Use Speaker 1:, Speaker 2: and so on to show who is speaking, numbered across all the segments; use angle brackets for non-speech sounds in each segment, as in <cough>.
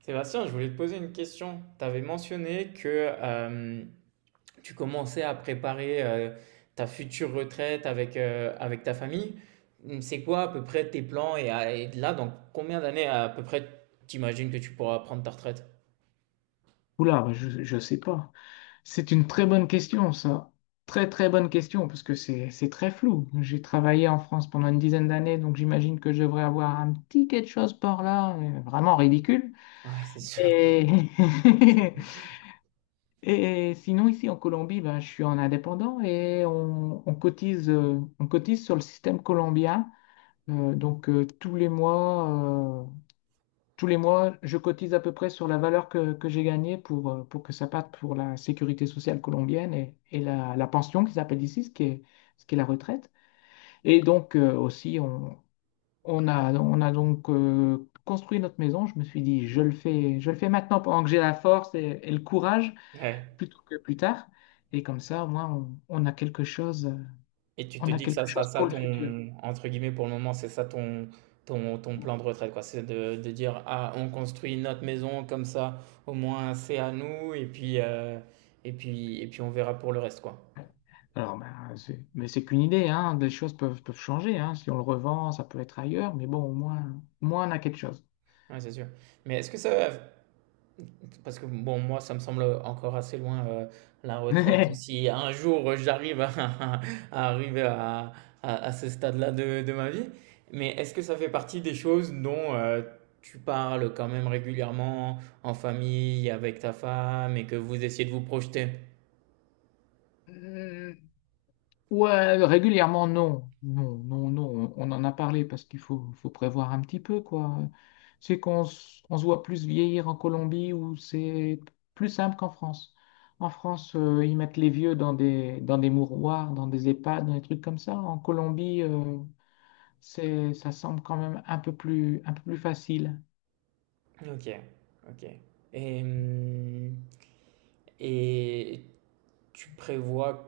Speaker 1: Sébastien, je voulais te poser une question. Tu avais mentionné que euh, tu commençais à préparer ta future retraite avec, avec ta famille. C'est quoi à peu près tes plans et là, dans combien d'années à peu près t'imagines que tu pourras prendre ta retraite?
Speaker 2: Oula, bah, je ne sais pas. C'est une très bonne question, ça. Très, très bonne question, parce que c'est très flou. J'ai travaillé en France pendant une 10aine d'années, donc j'imagine que je devrais avoir un petit quelque chose par là, vraiment ridicule.
Speaker 1: Ouais, c'est sûr.
Speaker 2: Et, <laughs> et sinon, ici en Colombie, bah, je suis en indépendant et on cotise, on cotise sur le système colombien. Donc tous les mois, je cotise à peu près sur la valeur que j'ai gagnée pour que ça parte pour la sécurité sociale colombienne et, et la pension qu'ils appellent ici, ce qui est la retraite. Et donc aussi, on a donc construit notre maison. Je me suis dit, je le fais maintenant pendant que j'ai la force et le courage,
Speaker 1: Ouais.
Speaker 2: plutôt que plus tard. Et comme ça, au moins, on a quelque chose,
Speaker 1: Et tu te
Speaker 2: on a
Speaker 1: dis que ça
Speaker 2: quelque
Speaker 1: sera
Speaker 2: chose
Speaker 1: ça
Speaker 2: pour le futur.
Speaker 1: entre guillemets, pour le moment, c'est ça ton plan de retraite, quoi. C'est de dire, ah, on construit notre maison comme ça, au moins c'est à nous, et puis, et puis, et puis on verra pour le reste, quoi.
Speaker 2: Alors, ben, mais c'est qu'une idée, hein. Les choses peuvent changer, hein. Si on le revend, ça peut être ailleurs, mais bon, au moins on a quelque chose.
Speaker 1: Ouais, c'est sûr. Mais parce que bon, moi, ça me semble encore assez loin la retraite.
Speaker 2: <laughs>
Speaker 1: Si un jour j'arrive à, <laughs> à arriver à, à ce stade-là de ma vie, mais est-ce que ça fait partie des choses dont tu parles quand même régulièrement en famille, avec ta femme, et que vous essayez de vous projeter?
Speaker 2: Euh, Ouais, régulièrement, non. Non, non, non. On en a parlé parce qu'faut prévoir un petit peu, quoi. C'est qu'on s- on se voit plus vieillir en Colombie où c'est plus simple qu'en France. En France, ils mettent les vieux dans dans des mouroirs, dans des EHPAD, dans des trucs comme ça. En Colombie, c'est, ça semble quand même un peu plus facile.
Speaker 1: Ok, ok. Et, hum, et tu prévois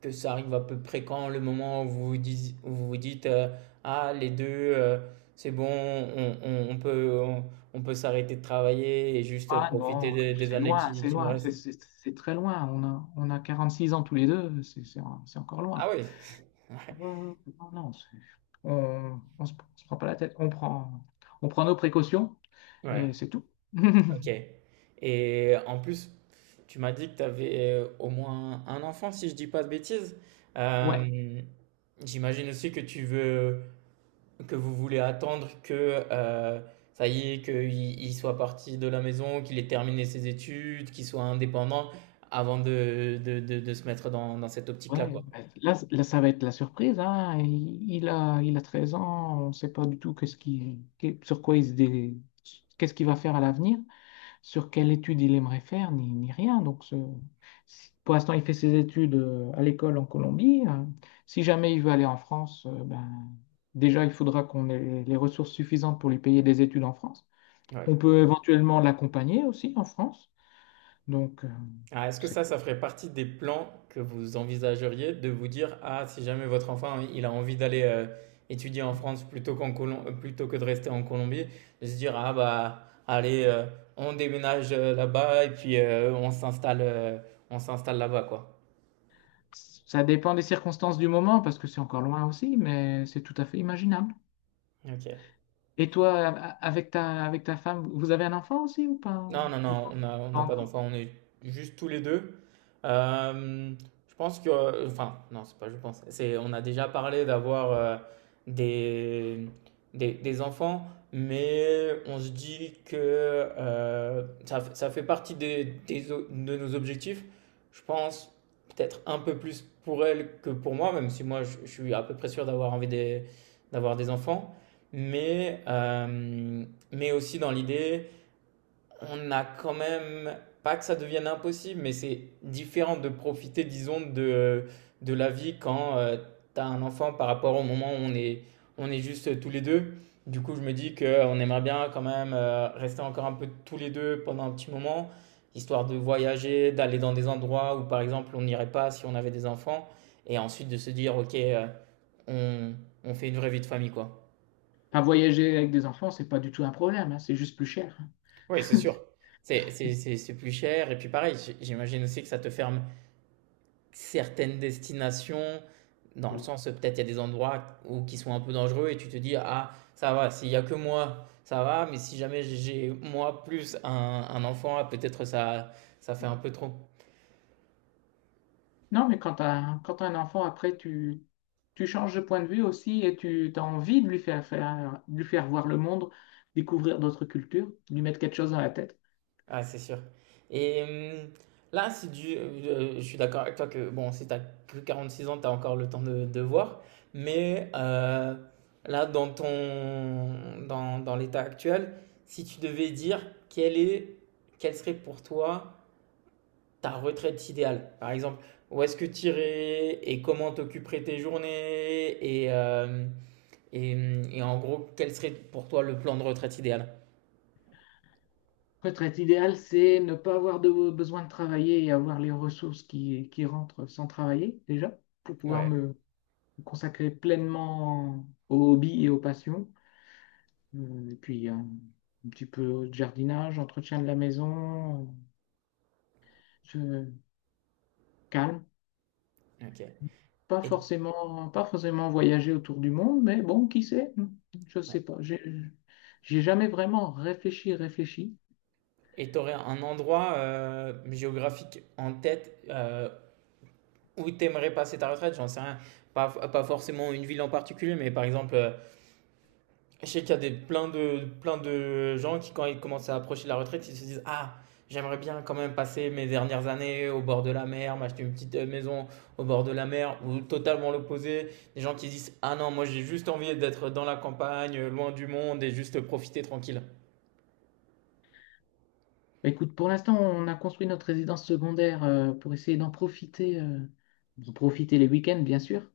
Speaker 1: que ça arrive à peu près quand le moment où vous vous dites, où vous vous dites, ah les deux c'est bon on peut on peut s'arrêter de travailler et juste
Speaker 2: Ah
Speaker 1: profiter
Speaker 2: non,
Speaker 1: des
Speaker 2: c'est
Speaker 1: années
Speaker 2: loin, c'est
Speaker 1: qui nous
Speaker 2: loin,
Speaker 1: restent.
Speaker 2: c'est très loin. On a 46 ans tous les deux, c'est encore
Speaker 1: Ah
Speaker 2: loin.
Speaker 1: oui,
Speaker 2: Euh, non, non, on se prend pas la tête, on prend nos précautions
Speaker 1: ouais,
Speaker 2: et c'est tout.
Speaker 1: ok.
Speaker 2: <laughs>
Speaker 1: Et en plus tu m'as dit que tu avais au moins un enfant si je dis pas de bêtises.
Speaker 2: Ouais,
Speaker 1: Euh, J'imagine aussi que tu veux. Que vous voulez attendre que euh, ça y est, qu'il il soit parti de la maison, qu'il ait terminé ses études, qu'il soit indépendant avant de se mettre dans, dans cette
Speaker 2: ouais.
Speaker 1: optique-là, quoi.
Speaker 2: Mais là, là, ça va être la surprise, hein. Il a 13 ans, on ne sait pas du tout qu'est-ce qu'il va faire à l'avenir. Sur quelle étude il aimerait faire, ni rien. Donc, pour l'instant, il fait ses études à l'école en Colombie. Si jamais il veut aller en France, ben, déjà, il faudra qu'on ait les ressources suffisantes pour lui payer des études en France. On
Speaker 1: Ouais.
Speaker 2: peut éventuellement l'accompagner aussi en France. Donc,
Speaker 1: Ah, est-ce que ça,
Speaker 2: c'est-
Speaker 1: ça ferait partie des plans que vous envisageriez de vous dire, ah, si jamais votre enfant, il a envie d'aller étudier en France plutôt plutôt que de rester en Colombie, de se dire, ah, bah, allez, on déménage là-bas et puis on s'installe là-bas, quoi.
Speaker 2: ça dépend des circonstances du moment, parce que c'est encore loin aussi, mais c'est tout à fait imaginable.
Speaker 1: Ok.
Speaker 2: Et toi, avec avec ta femme, vous avez un enfant aussi ou pas?
Speaker 1: Non, non,
Speaker 2: Ou
Speaker 1: non, on n'a
Speaker 2: pas
Speaker 1: pas
Speaker 2: encore.
Speaker 1: d'enfant, on est juste tous les deux. Euh, je pense que, enfin, non, c'est pas je pense, c'est, on a déjà parlé d'avoir des, des enfants, mais on se dit que ça, ça fait partie des, de nos objectifs. Je pense peut-être un peu plus pour elle que pour moi, même si moi je suis à peu près sûr d'avoir envie d'avoir des enfants, mais, euh, mais aussi dans l'idée on a quand même, pas que ça devienne impossible, mais c'est différent de profiter, disons, de la vie quand t'as un enfant par rapport au moment où on est juste tous les deux. Du coup, je me dis qu'on aimerait bien quand même rester encore un peu tous les deux pendant un petit moment, histoire de voyager, d'aller dans des endroits où, par exemple, on n'irait pas si on avait des enfants, et ensuite de se dire, OK, on, on fait une vraie vie de famille, quoi.
Speaker 2: Enfin, voyager avec des enfants, c'est pas du tout un problème, hein, c'est juste plus cher, hein.
Speaker 1: Oui, c'est sûr. C'est plus cher, et puis pareil, j'imagine aussi que ça te ferme certaines destinations, dans le sens, peut-être il y a des endroits où, qui sont un peu dangereux et tu te dis, ah, ça va, s'il y a que moi, ça va, mais si jamais j'ai moi plus un enfant, ah, peut-être ça, ça fait un peu trop.
Speaker 2: Non, mais quand t'as un enfant, après, tu changes de point de vue aussi et tu as envie de de lui faire voir le monde, découvrir d'autres cultures, lui mettre quelque chose dans la tête.
Speaker 1: Ah, c'est sûr. Et là, si du, je suis d'accord avec toi que, bon, si t'as que 46 ans, t'as encore le temps de voir, mais là, dans ton, dans, dans l'état actuel, si tu devais dire quel est, quel serait pour toi ta retraite idéale, par exemple, où est-ce que tu irais et comment t'occuperais tes journées et, et en gros, quel serait pour toi le plan de retraite idéal?
Speaker 2: Retraite idéale, c'est ne pas avoir de, besoin de travailler et avoir les ressources qui rentrent sans travailler, déjà, pour pouvoir
Speaker 1: Ouais,
Speaker 2: me consacrer pleinement aux hobbies et aux passions. Et puis, un petit peu de jardinage, entretien de la maison, Je- calme.
Speaker 1: ok. Et
Speaker 2: Pas forcément voyager autour du monde, mais bon, qui sait, hein? Je ne sais pas. J'ai jamais vraiment réfléchi.
Speaker 1: et tu aurais un endroit géographique en tête où tu aimerais passer ta retraite, j'en sais rien. Pas forcément une ville en particulier, mais par exemple, je sais qu'il y a des, plein de gens qui, quand ils commencent à approcher la retraite, ils se disent, ah, j'aimerais bien quand même passer mes dernières années au bord de la mer, m'acheter une petite maison au bord de la mer, ou totalement l'opposé. Des gens qui disent, ah non, moi j'ai juste envie d'être dans la campagne, loin du monde et juste profiter tranquille.
Speaker 2: Bah, écoute, pour l'instant, on a construit notre résidence secondaire pour essayer d'en profiter les week-ends, bien sûr.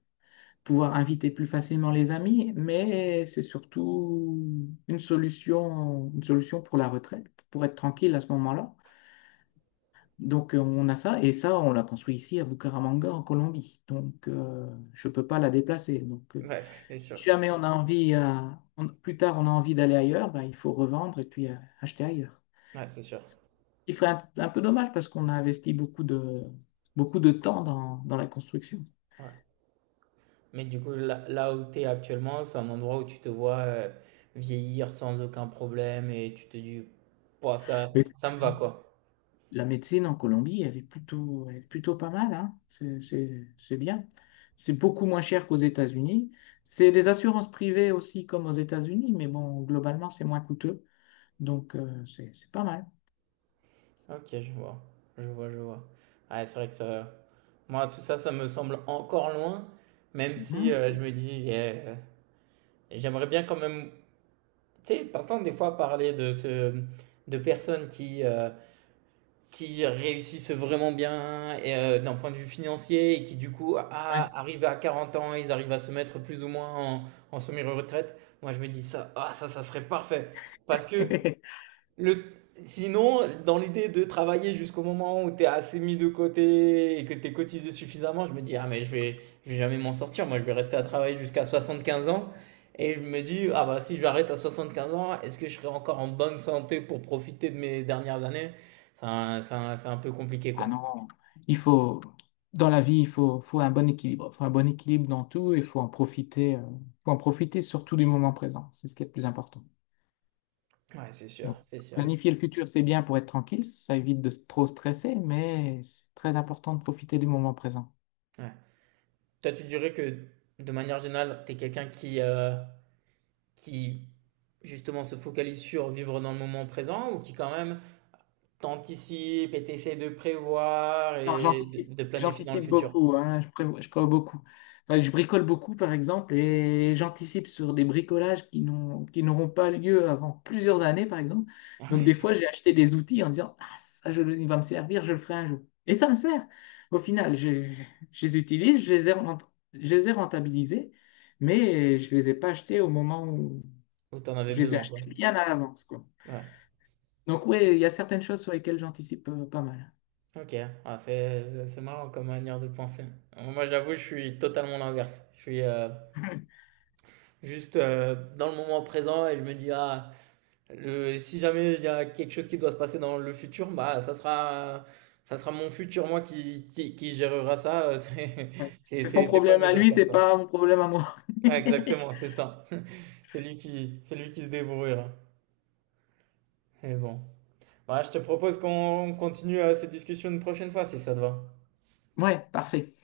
Speaker 2: Pouvoir inviter plus facilement les amis, mais c'est surtout une solution pour la retraite, pour être tranquille à ce moment-là. Donc on a ça, et ça, on l'a construit ici à Bucaramanga, en Colombie. Donc je ne peux pas la déplacer. Donc
Speaker 1: Ouais, <laughs> c'est sûr.
Speaker 2: si jamais on a envie, plus tard on a envie d'aller ailleurs, bah, il faut revendre et puis acheter ailleurs.
Speaker 1: Ouais, c'est sûr.
Speaker 2: Ce qui ferait un peu dommage parce qu'on a investi beaucoup de temps dans la construction.
Speaker 1: Ouais. Mais du coup, là, là où tu es actuellement, c'est un endroit où tu te vois vieillir sans aucun problème et tu te dis, pouah, ça,
Speaker 2: Oui.
Speaker 1: ça me va quoi.
Speaker 2: La médecine en Colombie, elle est plutôt pas mal, hein. C'est bien. C'est beaucoup moins cher qu'aux États-Unis. C'est des assurances privées aussi, comme aux États-Unis, mais bon, globalement, c'est moins coûteux. Donc, c'est pas mal.
Speaker 1: OK, je vois. Je vois, je vois. Ouais, c'est vrai que ça moi, tout ça, ça me semble encore loin, même si
Speaker 2: Mhm.
Speaker 1: je me dis, eh, j'aimerais bien quand même. Tu sais, t'entends des fois parler de personnes qui réussissent vraiment bien et, d'un point de vue financier et qui, du coup, ah,
Speaker 2: Ouais.
Speaker 1: arrivent à 40 ans, ils arrivent à se mettre plus ou moins en, en semi-retraite. Moi, je me dis, ça, ah, ça serait parfait. Parce que
Speaker 2: <laughs>
Speaker 1: le... Sinon, dans l'idée de travailler jusqu'au moment où tu es assez mis de côté et que tu es cotisé suffisamment, je me dis, ah mais je vais jamais m'en sortir, moi je vais rester à travailler jusqu'à 75 ans. Et je me dis, ah bah si j'arrête à 75 ans, est-ce que je serai encore en bonne santé pour profiter de mes dernières années? C'est un peu compliqué
Speaker 2: Ah
Speaker 1: quoi.
Speaker 2: non, il faut, dans la vie, faut un bon équilibre. Il faut un bon équilibre dans tout et il faut en profiter surtout du moment présent. C'est ce qui est le plus important.
Speaker 1: Ouais, c'est sûr,
Speaker 2: Donc,
Speaker 1: c'est sûr.
Speaker 2: planifier le futur, c'est bien pour être tranquille, ça évite de trop stresser, mais c'est très important de profiter du moment présent.
Speaker 1: Ouais. Toi, tu dirais que de manière générale, tu es quelqu'un qui justement se focalise sur vivre dans le moment présent ou qui quand même t'anticipes et t'essayes de prévoir
Speaker 2: Non,
Speaker 1: et de planifier dans le
Speaker 2: j'anticipe
Speaker 1: futur
Speaker 2: beaucoup, hein, je prévois beaucoup. Enfin, je bricole beaucoup, par exemple, et j'anticipe sur des bricolages qui n'auront pas lieu avant plusieurs années, par exemple. Donc, des fois, j'ai acheté des outils en disant, ah, il va me servir, je le ferai un jour. Et ça me sert. Au final, je les utilise, je les ai rentabilisés mais je ne les ai pas achetés au moment où,
Speaker 1: où t'en avais
Speaker 2: je les ai
Speaker 1: besoin,
Speaker 2: achetés
Speaker 1: quoi.
Speaker 2: bien à l'avance, quoi.
Speaker 1: Ouais,
Speaker 2: Donc oui, il y a certaines choses sur lesquelles j'anticipe pas mal.
Speaker 1: ok. Ah, c'est marrant comme manière de penser. Moi, j'avoue, je suis totalement l'inverse. Je suis
Speaker 2: <laughs>
Speaker 1: juste dans le moment présent et je me dis, ah, si jamais il y a quelque chose qui doit se passer dans le futur, bah, ça sera mon futur, moi, qui gérera ça. <laughs>
Speaker 2: Ouais. C'est son
Speaker 1: C'est pas
Speaker 2: problème à
Speaker 1: mes
Speaker 2: lui,
Speaker 1: affaires,
Speaker 2: c'est
Speaker 1: quoi.
Speaker 2: pas mon problème à moi.
Speaker 1: Ouais,
Speaker 2: <laughs>
Speaker 1: exactement, c'est ça. <laughs> C'est lui qui se débrouillera. Mais bon. Ouais, je te propose qu'on continue cette discussion une prochaine fois si ça te va.
Speaker 2: Ouais, parfait.